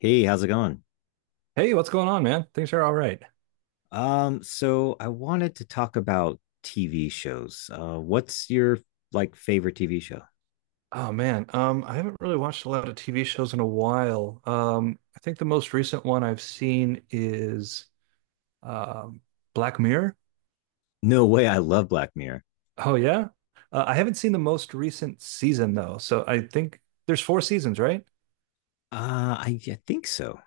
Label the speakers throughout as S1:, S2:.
S1: Hey, how's it going?
S2: Hey, what's going on, man? Things are all right.
S1: So I wanted to talk about TV shows. What's your like favorite TV show?
S2: Oh man, I haven't really watched a lot of TV shows in a while. I think the most recent one I've seen is um, Black Mirror.
S1: No way, I love Black Mirror.
S2: Oh yeah, I haven't seen the most recent season though, so I think there's four seasons, right?
S1: Uh, I think so.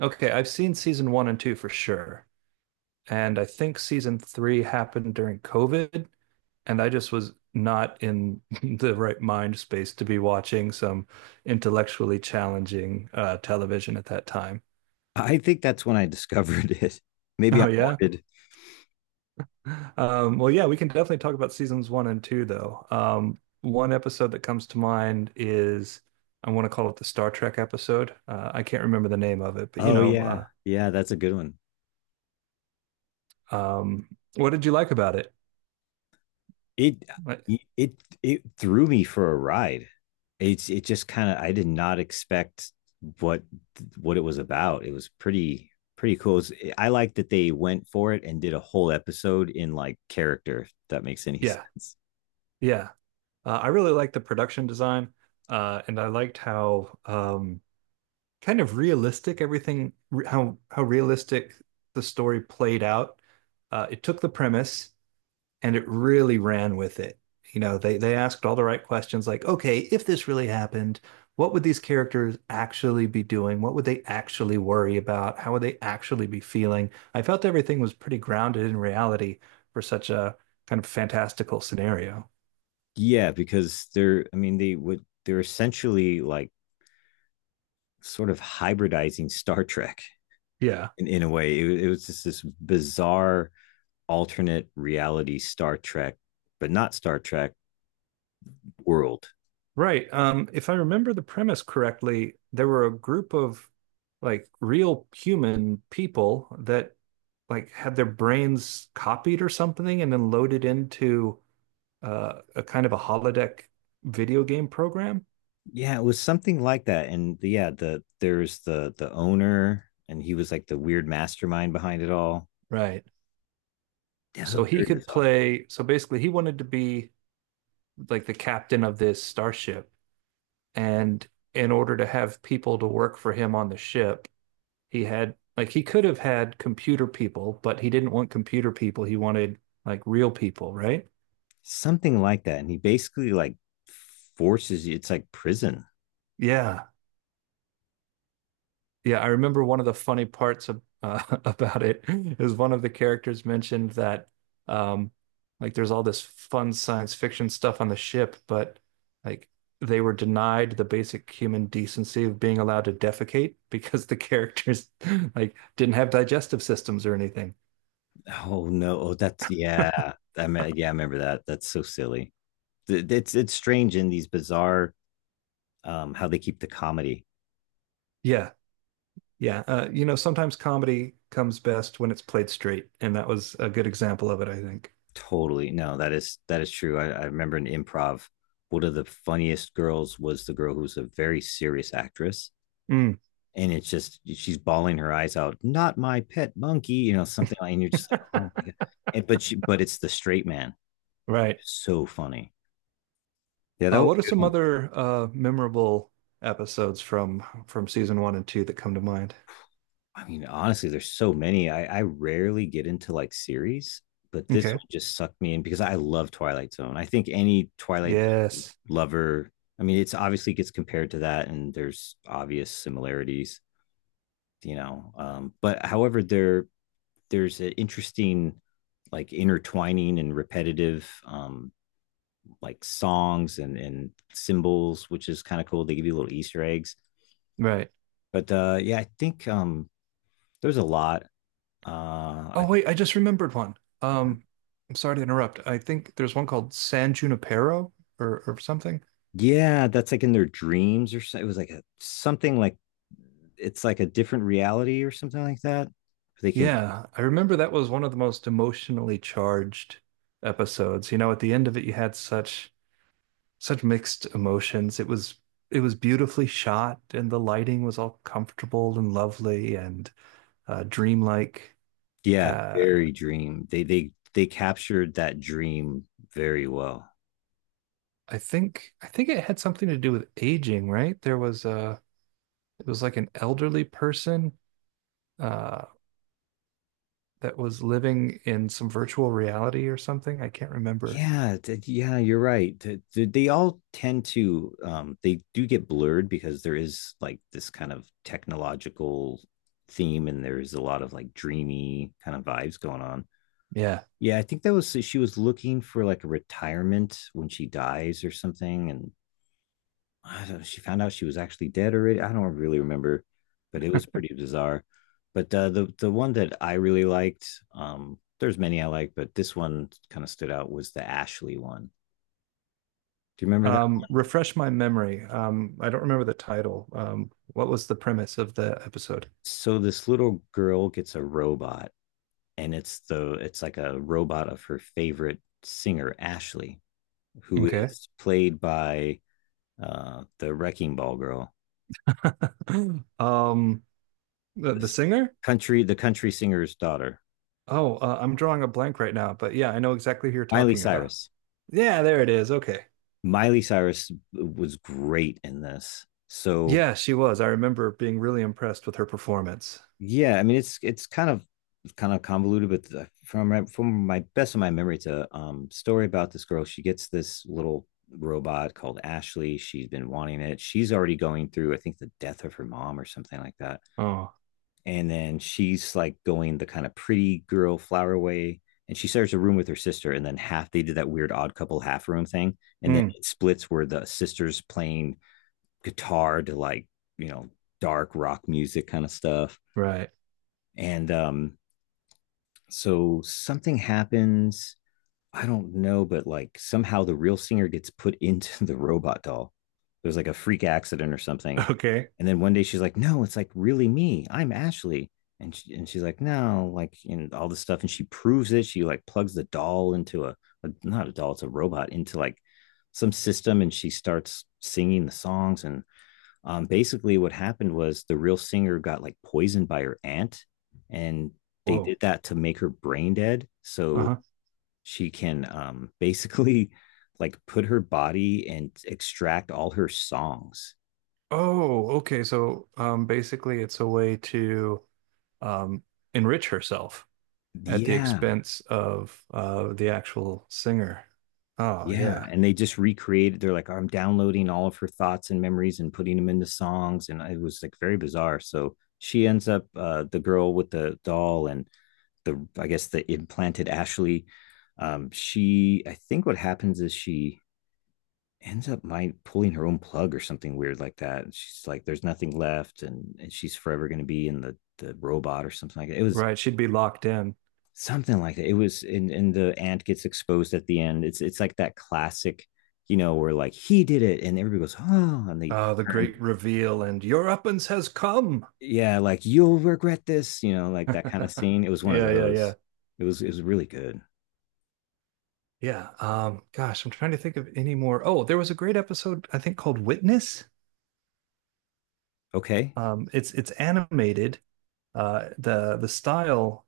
S2: Okay, I've seen season one and two for sure. And I think season three happened during COVID, and I just was not in the right mind space to be watching some intellectually challenging television at that time.
S1: I think that's when I discovered it. Maybe I'm
S2: Oh yeah.
S1: morbid.
S2: Well, yeah, we can definitely talk about seasons one and two, though. One episode that comes to mind is I want to call it the Star Trek episode. I can't remember the name of it, but
S1: Oh yeah. Yeah, that's a good one.
S2: uh, um, what did you like about it?
S1: It
S2: Ouais.
S1: it it threw me for a ride. It just kind of I did not expect what what it was about. It was pretty cool. I like that they went for it and did a whole episode in like character, if that makes any
S2: Yeah,
S1: sense.
S2: yeah. I really liked the production design, and I liked how kind of realistic everything, how realistic the story played out. It took the premise and it really ran with it. You know, they asked all the right questions like, okay, if this really happened, what would these characters actually be doing? What would they actually worry about? How would they actually be feeling? I felt everything was pretty grounded in reality for such a kind of fantastical scenario.
S1: Yeah, because they're I mean they would they're essentially like sort of hybridizing Star Trek
S2: Yeah.
S1: in a way. It was just this bizarre alternate reality Star Trek, but not Star Trek world.
S2: Right. If I remember the premise correctly, there were a group of like real human people that like had their brains copied or something and then loaded into a kind of a holodeck video game program.
S1: Yeah, it was something like that. And yeah, there's the owner, and he was like the weird mastermind behind it all.
S2: Right.
S1: Yeah, it
S2: So
S1: was
S2: he
S1: very
S2: could
S1: bizarre.
S2: play. So basically, he wanted to be like the captain of this starship. And in order to have people to work for him on the ship, he had like he could have had computer people, but he didn't want computer people. He wanted like real people, right?
S1: Something like that. And he basically like forces you. It's like prison.
S2: Yeah. Yeah, I remember one of the funny parts of about it is one of the characters mentioned that um, like there's all this fun science fiction stuff on the ship, but like they were denied the basic human decency of being allowed to defecate because the characters like didn't have digestive systems or anything.
S1: Oh no! Oh, that's yeah. I mean, yeah, I remember that. That's so silly. It's strange in these bizarre, how they keep the comedy.
S2: Yeah, yeah. You know, sometimes comedy comes best when it's played straight, and that was a good example of it, I think.
S1: Totally. No, that is true. I remember in improv, one of the funniest girls was the girl who was a very serious actress,
S2: Mm,
S1: and it's just she's bawling her eyes out, "Not my pet monkey," something like, and you're just like, oh my god. And, but she but it's the straight man.
S2: right.
S1: It's so funny. Yeah, that was
S2: What are
S1: a good
S2: some
S1: one.
S2: other memorable episodes from season one and two that come to mind?
S1: I mean, honestly, there's so many. I rarely get into like series, but this
S2: Okay.
S1: one just sucked me in because I love Twilight Zone. I think any Twilight Zone
S2: Yes.
S1: lover, I mean, it's obviously gets compared to that, and there's obvious similarities. But however, there's an interesting like intertwining and repetitive, like songs and symbols, which is kind of cool. They give you little Easter eggs.
S2: Right.
S1: But yeah, I think, there's a lot. Uh,
S2: Oh
S1: I,
S2: wait, I just remembered one. Um, I'm sorry to interrupt. I think there's one called San Junipero or something.
S1: yeah, that's like in their dreams or so. It was like a, something like it's like a different reality or something like that. They can,
S2: Yeah, I remember that was one of the most emotionally charged episodes. You know, at the end of it, you had such such mixed emotions. It was beautifully shot, and the lighting was all comfortable and lovely and dreamlike.
S1: yeah,
S2: Uh,
S1: very dream. They captured that dream very well.
S2: I think it had something to do with aging, right? There was a it was like an elderly person uh that was living in some virtual reality or something. I can't remember.
S1: Yeah, yeah, you're right. They all tend to, they do get blurred because there is like this kind of technological theme, and there's a lot of like dreamy kind of vibes going on.
S2: Yeah.
S1: Yeah, I think that was, so she was looking for like a retirement when she dies or something, and I don't know, she found out she was actually dead already. I don't really remember, but it was pretty bizarre. But the one that I really liked, there's many I like, but this one kind of stood out was the Ashley one. Do you remember that?
S2: Refresh my memory. I don't remember the title. What was the premise of the episode?
S1: So this little girl gets a robot, and it's like a robot of her favorite singer, Ashley, who
S2: Okay.
S1: is played by, the Wrecking Ball girl,
S2: Um the
S1: this
S2: singer?
S1: country the country singer's daughter,
S2: Oh, I'm drawing a blank right now, but yeah, I know exactly who you're
S1: Miley
S2: talking about.
S1: Cyrus.
S2: Yeah, there it is. Okay.
S1: Miley Cyrus was great in this. So,
S2: Yeah, she was. I remember being really impressed with her performance.
S1: yeah, I mean, it's kind of convoluted, but from my best of my memory, it's a, story about this girl. She gets this little robot called Ashley. She's been wanting it. She's already going through, I think, the death of her mom or something like that.
S2: Oh,
S1: And then she's like going the kind of pretty girl flower way. And she shares a room with her sister, and then half they did that weird odd couple half room thing, and then
S2: mm,
S1: it splits where the sister's playing guitar to like, you know dark rock music kind of stuff,
S2: right.
S1: and so something happens. I don't know, but like somehow the real singer gets put into the robot doll. There's like a freak accident or something.
S2: Okay.
S1: And then one day she's like, no, it's like really me. I'm Ashley. And she's like, no, like, and all this stuff. And she proves it. She like plugs the doll into a not a doll, it's a robot, into like some system. And she starts singing the songs. And, basically what happened was the real singer got like poisoned by her aunt, and they
S2: Whoa.
S1: did that to make her brain dead so
S2: Uh-huh.
S1: she can, basically like put her body and extract all her songs.
S2: Oh, okay. So, basically, it's a way to um, enrich herself at the
S1: Yeah,
S2: expense of the actual singer. Oh,
S1: yeah,
S2: yeah.
S1: and they just recreated. They're like, I'm downloading all of her thoughts and memories and putting them into songs, and it was like very bizarre. So she ends up, the girl with the doll and the I guess the implanted Ashley. She I think what happens is she ends up my pulling her own plug or something weird like that. And she's like, there's nothing left, and she's forever gonna be in the robot or something like that. It was
S2: Right. She'd be locked in.
S1: something like that. It was and the ant gets exposed at the end. It's like that classic, you know, where like he did it and everybody goes, "Oh," and they
S2: The great
S1: turn,
S2: reveal and your uppance has come.
S1: yeah, like, "You'll regret this," you know, like that kind of scene. It was one of
S2: Yeah, yeah, yeah.
S1: those. It was really good.
S2: Yeah. Gosh, I'm trying to think of any more. Oh, there was a great episode, I think, called Witness.
S1: Okay.
S2: It's it's animated. The style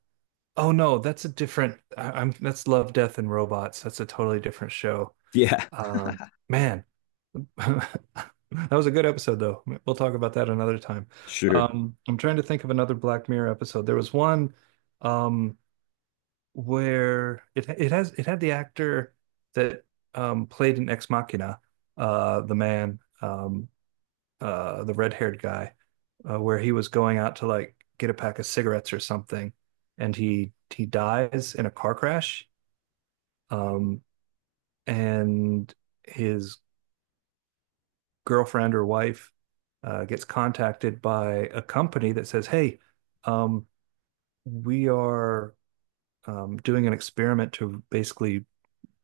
S2: Oh no, that's a different. I, I'm That's Love, Death, and Robots. That's a totally different show.
S1: Yeah.
S2: Um, man, that was a good episode though. We'll talk about that another time.
S1: Sure.
S2: I'm trying to think of another Black Mirror episode. There was one um, where it had the actor that played in Ex Machina, the man. The red-haired guy, where he was going out to like get a pack of cigarettes or something, and he dies in a car crash, um, and his girlfriend or wife gets contacted by a company that says, "Hey, um, we are doing an experiment to basically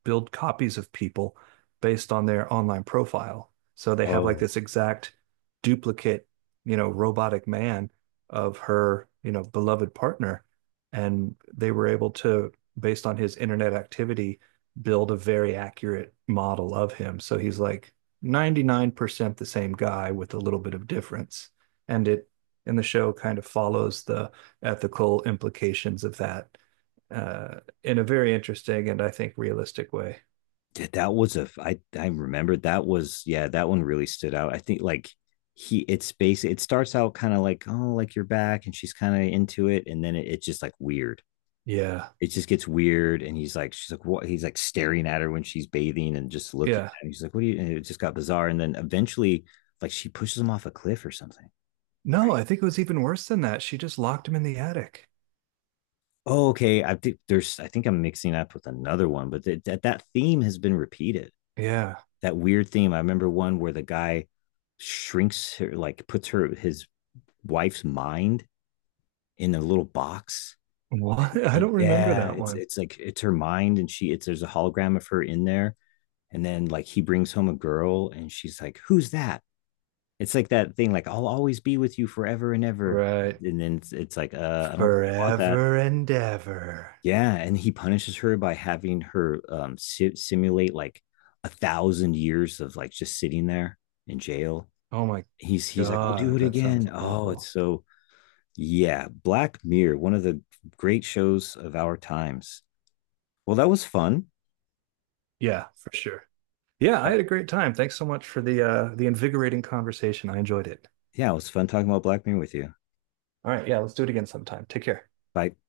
S2: build copies of people based on their online profile." So they have like this
S1: Oh,
S2: exact duplicate, you know, robotic man of her, you know, beloved partner. And they were able to, based on his internet activity, build a very accurate model of him. So he's like 99% the same guy with a little bit of difference. And it in the show kind of follows the ethical implications of that uh, in a very interesting and I think realistic way.
S1: dude, that was a I remember that was, yeah, that one really stood out. I think like he it's basic it starts out kind of like, oh, like you're back, and she's kind of into it, and then it's just like weird.
S2: Yeah.
S1: It just gets weird, and she's like, what? He's like staring at her when she's bathing and just looking
S2: Yeah.
S1: at him. She's like, what do you? And it just got bizarre, and then eventually, like, she pushes him off a cliff or something,
S2: No,
S1: right?
S2: I think it was even worse than that. She just locked him in the attic.
S1: Oh, okay. I think I'm mixing up with another one, but that theme has been repeated,
S2: Yeah.
S1: that weird theme. I remember one where the guy shrinks her, like puts her his wife's mind in a little box.
S2: What? I don't remember
S1: Yeah,
S2: that
S1: it's
S2: one.
S1: it's like it's her mind, and she it's there's a hologram of her in there, and then like he brings home a girl, and she's like, "Who's that?" It's like that thing, like, "I'll always be with you forever and ever,"
S2: Right.
S1: and then it's like, I don't think you want that.
S2: Forever and ever.
S1: Yeah, and he punishes her by having her, si simulate like 1,000 years of like just sitting there in jail.
S2: Oh my
S1: He's like, "I'll do
S2: God,
S1: it
S2: that sounds
S1: again." Oh, it's
S2: awful.
S1: so... yeah. Black Mirror, one of the great shows of our times. Well, that was fun.
S2: Yeah, for sure. Yeah,
S1: Uh,
S2: I had a great time. Thanks so much for the invigorating conversation. I enjoyed it.
S1: Yeah, it was fun talking about Black Mirror with you.
S2: All right, yeah, let's do it again sometime. Take care.
S1: Bye.